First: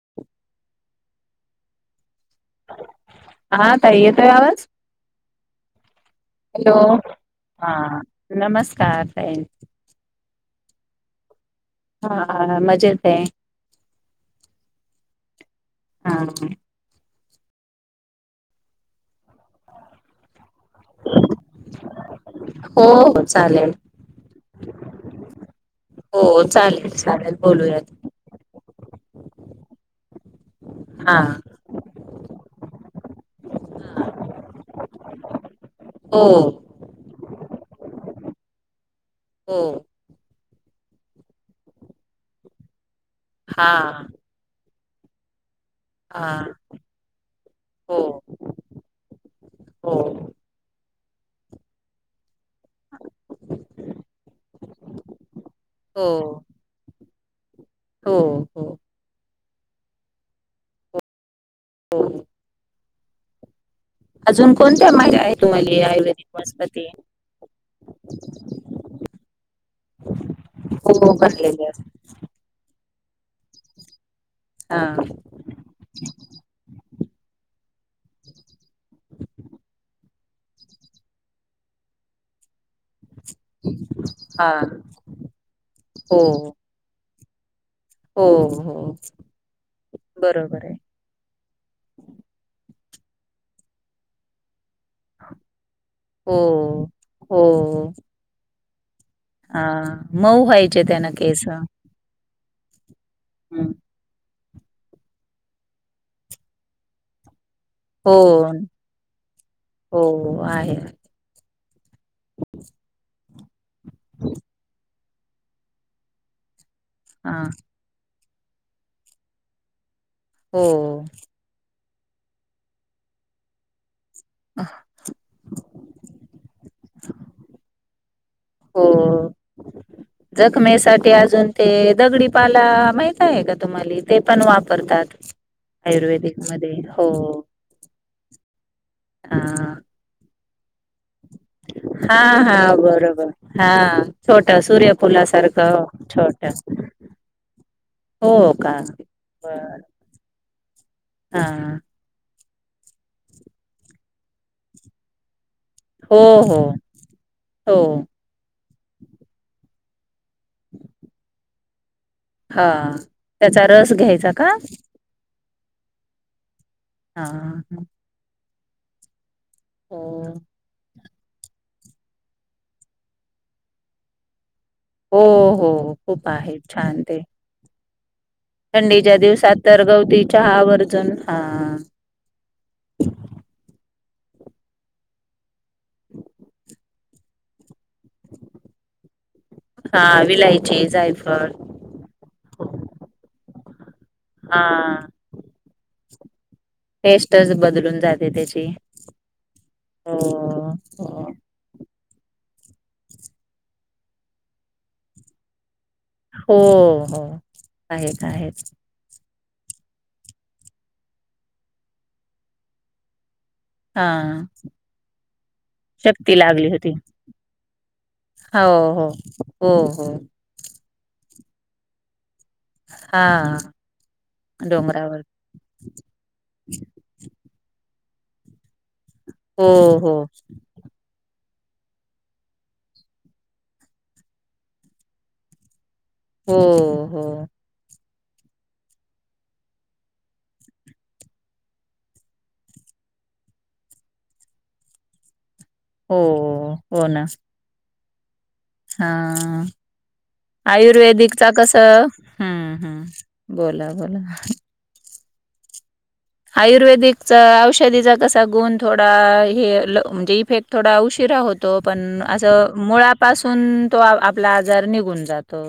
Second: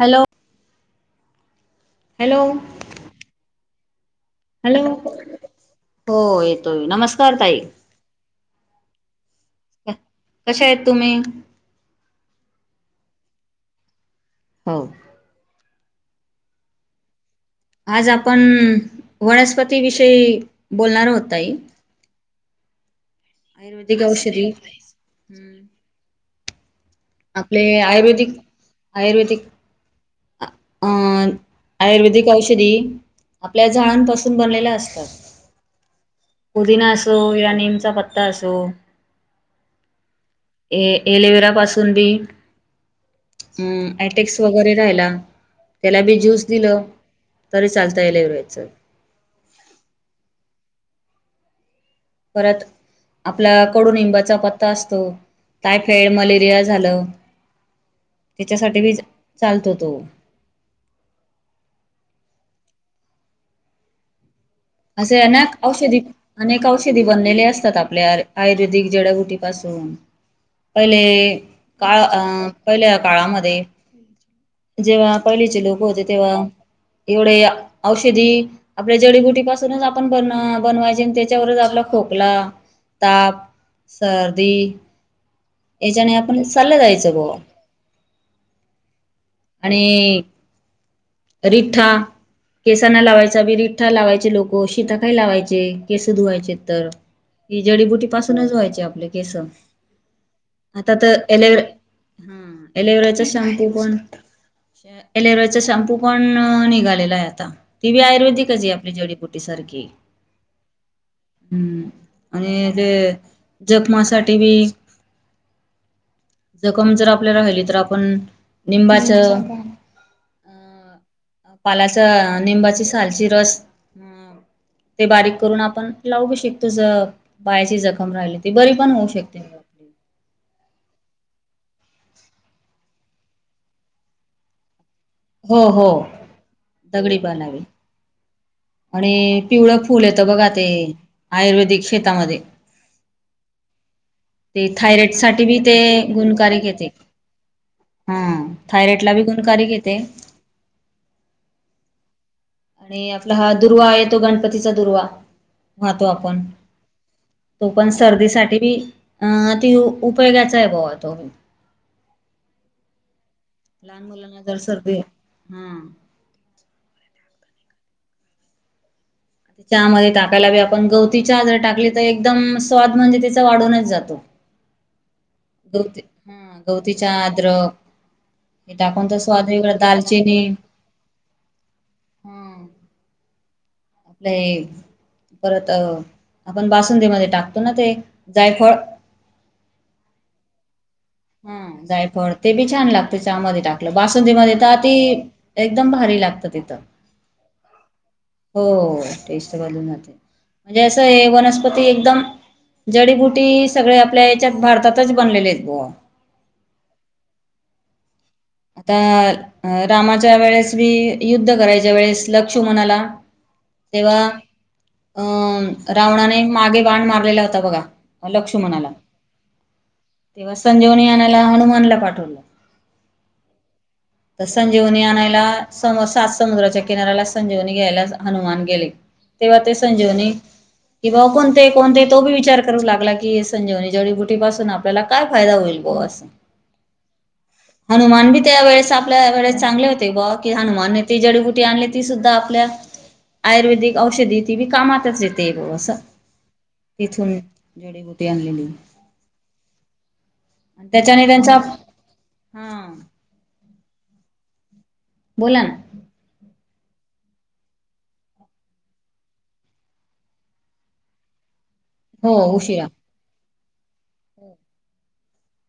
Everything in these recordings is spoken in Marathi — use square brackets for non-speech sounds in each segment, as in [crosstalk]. हॅलो. हॅलो. आला आवाज? हॅलो हो हॅलो येतोय नमस्कार ताई हा नमस्ते. [unintelligible] कशा आहेत तुम्ही? हा हा मजेत हे हो हा [unintelligible] आज आपण वनस्पती विषयी बोलणार होत ताई. हो हो य आयुर्वेदिक औषधी हम् हो चालेल चालेल आपले बोलूयात आयुर्वेदिक आयुर्वेदिक हा. अं आयुर्वेदिक औषधी आपल्या झाडां पासून बनलेल्या असतात. हो पुदिना अस असो या नीमचा पत्ता असो हो ए एलेवेरा पासून बी हा एटेक्स वगैरे राहायला. त्याला बी हा ज्यूस दिलं, तरी हो चालता एलोवेराचं. हो परत आपला कडूनींबाचा पत्ता असतो. टायफाईड, हो मलेरिया झालं हो हो त्याच्यासाठी बी चालतो तो. हो अजून कोणत्या माहिती असे आहे अनेक तुम्हाला औषधी आयुर्वेदिक अनेक वनस्पती? औषधी बनलेले असतात आपल्या आयुर्वेदिक जड्या बु टी पासून, पहिले हो बनलेले असतात काळ अं पहिले काळामध्ये, हा जेव्हा पहिलीचे लोकं होते तेव्हा एवढे औषधी आपल्या जडीबुटी पासून आपण बन बनवायचे त्याच्यावरच आपला खोकला ताप, हा सर्दी याच्याने हो आपण चाल्लं जायचं बॉ. हो हो आणि बरोबर आहे रिठ्ठा, केसांना लावायचा बी रिठ्ठा लावायचे लोक हो, शिकाकाई लावायचे केस हो धुवायचे तर, हो ही जडीबुटी पासूनच धुवायचे आपले केसं, हा मऊ व्हायचे आता त्यानं तर केस. एलेवे हं, एलेवेराचा शाम्पू हम्म. पण एलेवेरचा शॅम्पू पण अ निघालेला आहे आता. ती बी हो आयुर्वेदिकच ये आपली जडीबुटी सारखी. हो आहे हम्म आणि ते जखमासाठी बी जखम जर हा आपल्या राहिली तर आपण निंबाचं हो अ पालाचा निंबाची सालची रस अं ते बारीक करून आपण लावू बी श तुझं पायाची जखम राहिली ती बरी हो पण होऊ शकते जखमेसाठी अजून ते दगडीपाला माहित आहे का तुम्हाले? ते पण वापरतात. हो हो आयुर्वेदिक मधे हो. दगडी पालावी हा आणि पिवळं फुल येतं बघा ते आयुर्वेदिक हा शेतामध्ये, हा बरोबर हा छोट ते थायरॉइड साठी बी ते सूर्यफुलासारखं गु छोट गुणकारीक आहे ते, हा हो का थायरॉइटला बी गुणकारीक आहे बर ते हा आणि आपला हा दुर्वा येतो गणपतीचा दुर्वा वाहतो हो आपण, हो तो हो पण सर्दीसाठी बी अं अति उपयोगाचा आहे बो वा तो. हा त्याचा रस घ्यायचा का? हम्म हा हा हा चहा मध्ये टाकायला बी आपण गवती ति चहात जर टाकली तर एकदम स्वाद म्हणजे तिचा वाढूनच जातो. हो हो हो हो गवती खूप हा आहे गवती छान ते. चहा अद्रक हे टाकून थंडीच्या तर स्वाद दिवसात वेगळा तर गवती दालचिनी चहा आवर्जून हा [unintelligible] आपलं हे परत आपण बासुंदीमध्ये टाकतो ना ते, जायफळ हा विलायची. जायफळ हं जायफळ ते बी छान लागतं चहा मध्ये टाक ल बासुंदी मध्ये तर अती हा एकदम भारी लागत ते. त. टेस्टच बदलून जाते हो त्याची हो टेस्ट बदलून जाते. हो म्हणजे असं हो हे वनस्पती एकदम. जडीबुटी सगळे आपल्या याच्यात भारतातच बनलेले आहेत बुआ. हो हो होय आहेत. आहेत आता. अ रामाच्या वेळेस मी युद्ध करायच्या वेळेस लक्षुमनाला. हा. अं शक्ती रावणाने लागली मागे होती बाण मारलेला होता बघा हो लक्षुमनाला. हो हो हो तेव्हा संजीवनी आणायला हनुमानला पाठवलं. हा. तर संजीवनी डोंगरावर आणायला सम सात समुद्राच्या किनाऱ्याला संजीवनी घ्यायला जा. हनुमान गेले तेव्हा हो ते हो संजीवनी किंवा आपण. ते कोण ते तो बी विचार करू लागला की संजीवनी जडीबुटी पासून आपल्याला काय फायदा होईल बुआ. होय होय. हनुमान बी त्यावेेळेस आ आपल्या वेळेस चांगले होते बुआ की हनुमानने ती जडीबुटी आणली ती सुद्धा आपल्या. आयुर्वेदिक औषधी ती बी कामातचं येत. ते [unintelligible] असत हो हो ना तिथून जडीबुटी आणलेली. हा. त्याच्याने आयुर्वेदिकचा त्यांचा कसं हम्म हा हम्म बोला बोला. बोला ना. आयुर्वेदिकचा औषधीचा कसा गुण थोडा हे ल म्हणजे इफेक्ट थोडा उशीरा होत. तो, पण हो असं उशिरा मुळापासून तो आ आपला आजार निघून जातो..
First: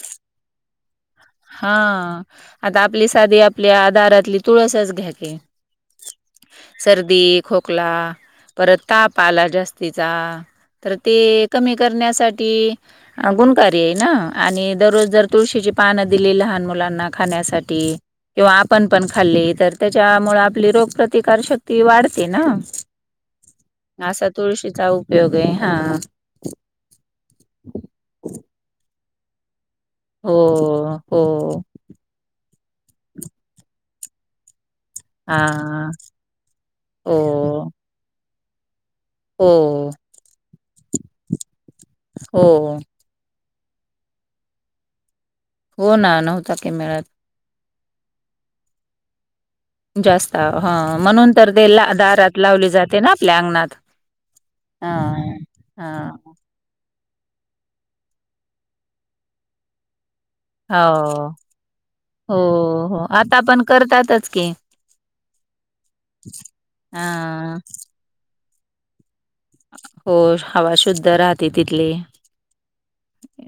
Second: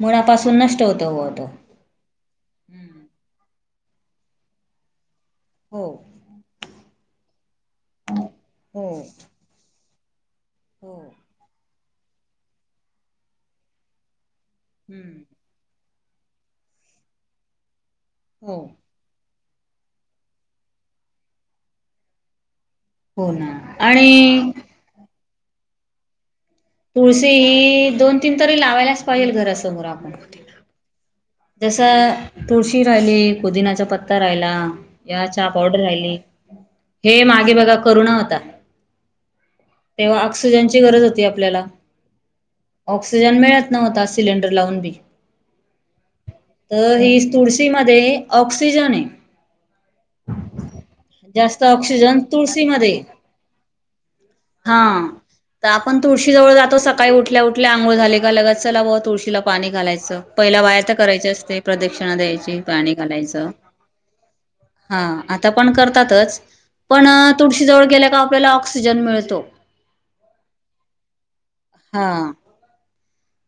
मुळापासून नष्ट होत. हा आता आपली साधी आपल्या आ दारातली तुळसच घ्या कि. हो. सर्दी, खोकला, परत हो. ताप आला जास्तीचा. तर हो ते कमी करण्यासाठी गुणकारी आहे ना. आणि दररोज हम्म. जर तुळशीची पानं दिली लहान मुलांना खाण्यासाठी. किंवा हो आपण पण खाल्ली तर त्याच्यामुळ आपली रोगप्रतिकार शक्ती वाढते ना. हो ना आणि असा तुळशीचा उपयोग आहे. हा.. तुळशी ही दोन तीन तरी लावायलाचं पाहिजेल घरात. हो हो. जसं तुळशी राहिली, पुदिनाचा पत्ता राहिला. या हा चहा पावडर राहिली हो हे मागे बघा करोना होता हो. तेव्हा ऑक्सिजनची गरज होती आपल्याला हो ऑक्सिजन मिळत. नव्हता सिलेंडर लावून देखील. हो ना नव्हताच की मिळत. ती मध्ये ऑक्सिजन आहे. जास्त हं म्हणून तर जास्त ते ऑक्सिजन दारात लावली जाते तुळशीमध्ये ना आपल्या अंगणात. हा तर हा आपण तुळशी जवळ जातो सका काही उठल्या उठल्या आंगोळ झाली का, लगत चला बा तुळशीला पाणी घालायचं पहिला बा य त. करायचे हो असते प्रदक्षिणा द्यायची हो पाणी हो आता घालायचं. पण करतातच की हा आता पण करतातच, हा पण तुडशीजवळ गेल्या का आपल्याला ऑक्सिजन मिळतो. हो हवा शुद्ध राहते तिथली. हा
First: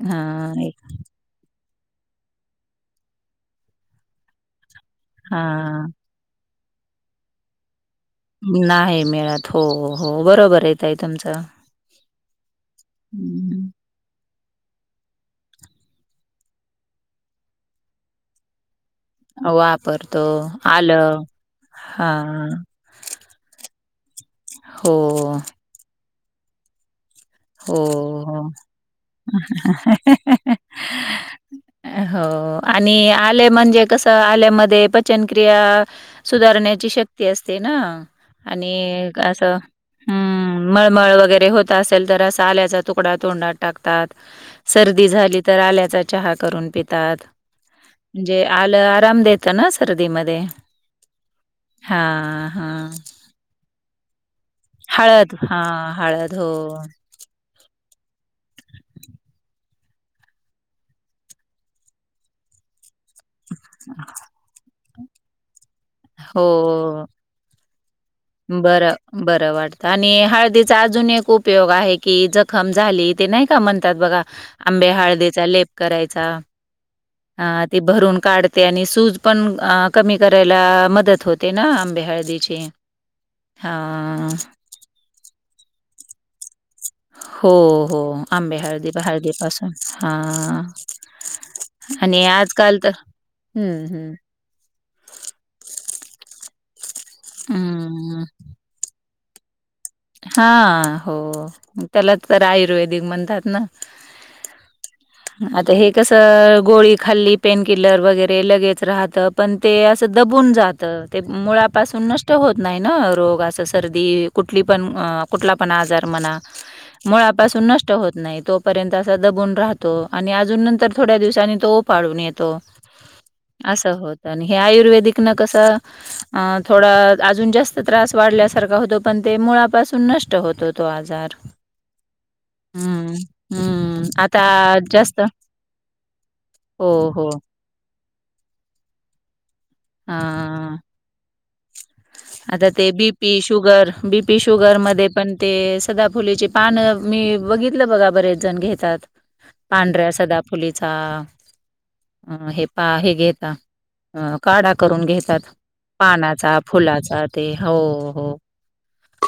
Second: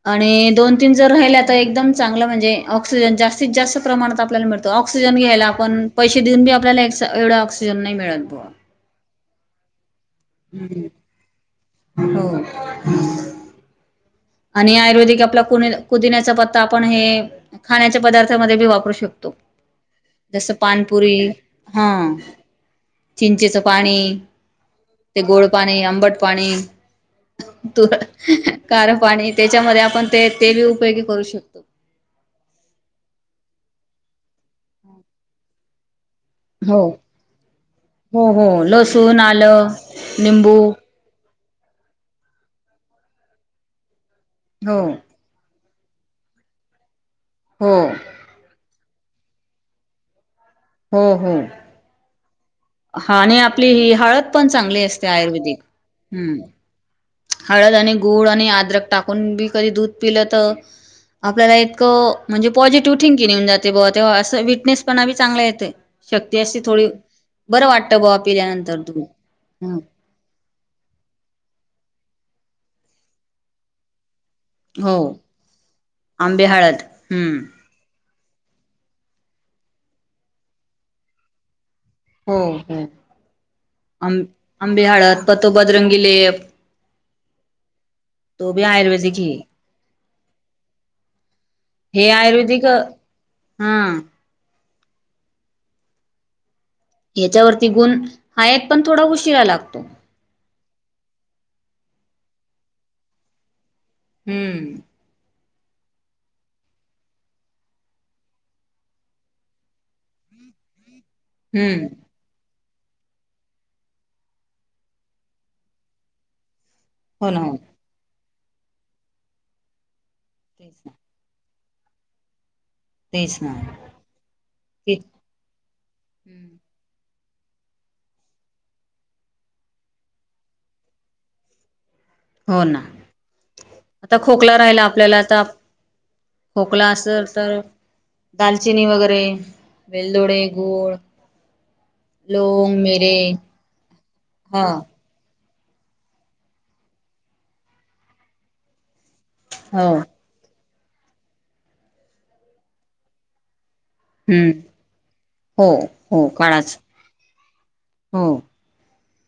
हा आणि दोन तीन जर राहिल्या तर एकदम चांगलं म्हणजे ऑक्सिजन जास्तीत जास्त प्रमाणात आपल्याला मिळत. तो ऑक्सिजन हा घ्यायला आपण पैसे देऊन बी आपल्याला ए एवढं ऑक्सिजन नाही. मिळत बुवा नाही मिेळत हो हो बरोबर हाय ताई तुमचं. हो. हं, आणि आयुर्वेदिक आपला पु पुदिण्याचा पत्ता आपण हे खाण्याच्या पदार्थामध्ये बी वापरू शकतो. वापरतो जसं पानपुरी आलं हा चिंचेचं पाणी हो, ते गोड पाणी, आंबट पाणी. हो तु हो. खार पाणी त्याच्यामध्ये आपण ते ते बी उपयोगी करू शकतो. [unintelligible] हो आणि आले म म्हणजे, कसं आलेमध्ये पचन क्रिया हो सुधारण्याची शक्ती असते, ना हो हो आणि लसूण असं आलं लिंबू हम्म! मळमळ वगैरे रे होत आसेल तर आल्याचा तुकडा तोंडात टाकतात. हो सर्दी झाली त तर आल्याचा चहा करून पितात हो म्हणजे, आलं आराम देत ना सर्दीमध्ये. हो हो हां, हां. हा आणि आपली ही हळद. पण चांगली असते, हळद आयुर्वेदिक हां, हळद. हम्म! हो, हळद आणि गुळ आणि आद्रक टाकून बी कधी दूध पिलंतं आपल्याला इतकं म्हणजे पॉझिटिव्ह थिंकिन येऊन जातयं बगा तेव्हा असं विटनेस पणा चांगला येतेय. शक्ती अशी थोडी बरं वाटतं बुवा पिल्यानंतर बर दूध. बरं हं, वाटतं आणि हळदीचा अजून एक उपयोग आहे. की जखम झाली, ते नाही का म्हणतात. बघा की आंबे हो हळदे चा लेप करायचा आंबे हळद हम्म. अ ते भरून काढते आणि सूज पण कमी करायला, मदत होते ना. हो हळदीची. आं हां. आंबे हळद पतोबदरंगीलेप. हो हो आंबे हळदी आयुर्वेदिक हे. हळदीपासून हा हे आणि आयुर्वेदिक आजकाल तर हा हम्म हम्म! हच्यावरती गुण हं, हायात पण थोडा उशिरा लागतो. हा, हो त्याला तर आयुर्वेदिक म्हणतात ना. हम्म! आता हे कसं गोळी खाल्ली पेन किलर वगैरे, लगेच राहतं पण ते असं दब दबून जातं ते हम्म मुळापासून नष्ट होत नाही, ना रोग आस सर्दी कुठली पण कुठला, पण आजार म्हणा हो ना हो मुळापासून नष्ट होत नाहीत पण तोपर्यंत असा दबून राहतो. आणि अजून तेच ना नंतर थोड्या दिवसांनी तो उपाडून येतो. तेच ना. असं होत. आणि हे ते आयुर्वेदिक न कसं अ थोडं अजून जास्त त्रास वाढल्यासारखा होतो, पण ते मुळापासून नष्ट होतो, तो आजार. हो ना हम्म हम्म! आता खोकला राहिला आपल्याला जास्तं. आता खोकला असलं तर दालचिनी वगैरे वेलदोडे, हां. गुळ आता ते B P sugar B P हा शुगर मध्ये पण ते सदाफुलीचे पान मी बघितलं बघा बरेच जण घेतात. हो पांढऱ्या सदाफुलीचा अ हे पा हे घेता. अ, हम्म काढा करून घेतात. हो हो पानाचा काळाच फुलाचा ते हो हो.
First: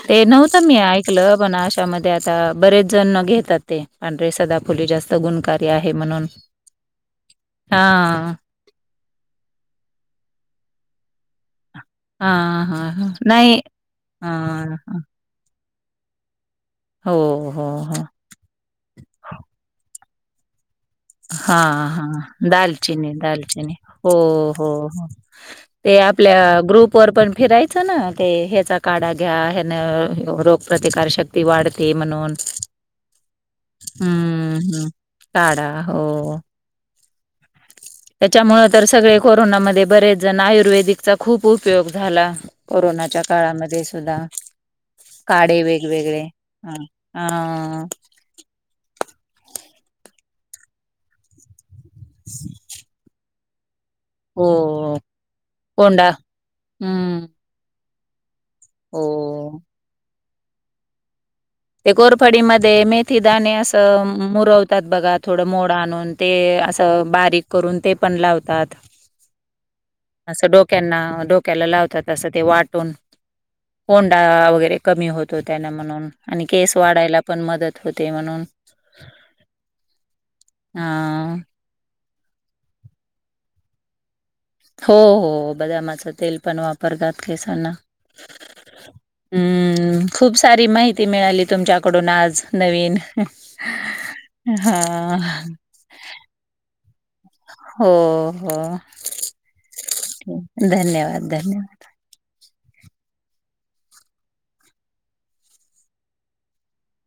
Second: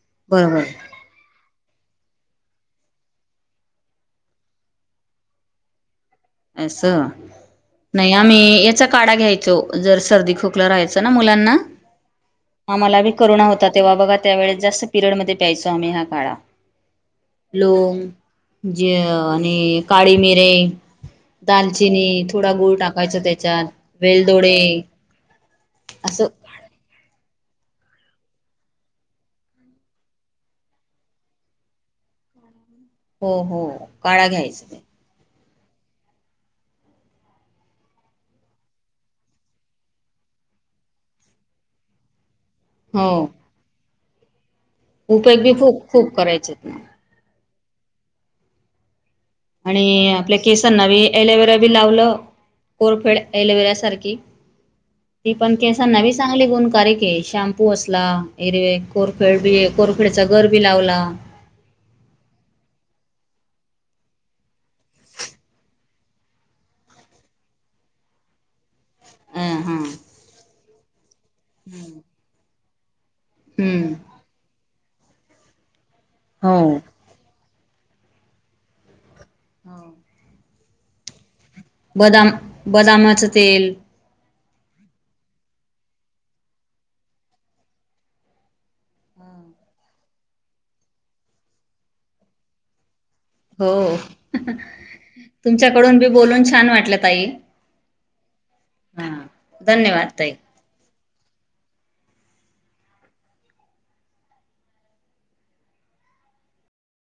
ते बरोबर नव्हतं मी ऐकलं. पण अशामध्ये आता बरेच जण घेतात, ते सदाफुली जास्त गुणकारी आहे म्हणून. असं नाही हां. आम्ही, याचा काढा घ्यायचो, जर सर्दी खोकला राहायचो. मुलांना हां, हां, आम्हाला हां. करुना नाही. होता, तेव्हा बघा त्या वळेस हां, जास्त हां. पिरयड मध्ये प्यायच. आम्ही ना काळा हो, हो, हो. लंवग, जिर आणि. काळी मिरे. हा हा दालचिनी थोडा गुळ दालचिनी टाकायचा त्याच्यात दालचिनी हो वेलदोडे हो हो. ते असं आपल्या ग्रुप व पण. फिरायचं ना ते ह्याचा, काढा घ्या ह रोगप्रतिकार शक्ती वाढते म्हणून. हो हो काळा हं, घ्यायचं. हं. काढा हो. त्याच्यामूळ तर सगळे कोरोनामध्ये बरेच जण आयुर्वदीचा खूप उपयोग झाला. हो कोरोनाच्या काळामध्ये सुद्धा. उपयोग बी काळे खूप खूप वेगवेगळे करायचेत ह हा ना हा हा हा हा. आणि आपल्या केसांनाी एलोवेरा बी लावलं कोरफेड एलोवेरा सारखे. हो, ते ते पण केसांना कोंडा. नवी चांगली गुणकारे क हं, शॅम्पू असला. एरवे कोरफड हो. बी कोरफडीचा घर बी लावला. ते कोरफडीमध्ये मेथी दणे असं मुरवतात बघा थोडं मोड आणून ते. असं बारीक करून ते पण लावतात. अ हा असं डोक्यांना डोक्याला लावतात असं ते वाटून. हम्म कोंडा वगैरे कमी होतो, त्यांना म्हणून आणि हो केस वाढायला पण मदत. होते ते म्हणून. हा. हा. बदाम बदमच तेल. हो हो बदामाचं तेल पण वापरतात केसांना. हम्म खूप सारी माहिती मिळाली तुमच्याकडून आज नवीन. हो हम्म हम्म हा तुमच्याकडून बी बोलून छान वाटलं ताई. हो हो हा धन्यवाद ताई धन्यवाद धन्यवाद.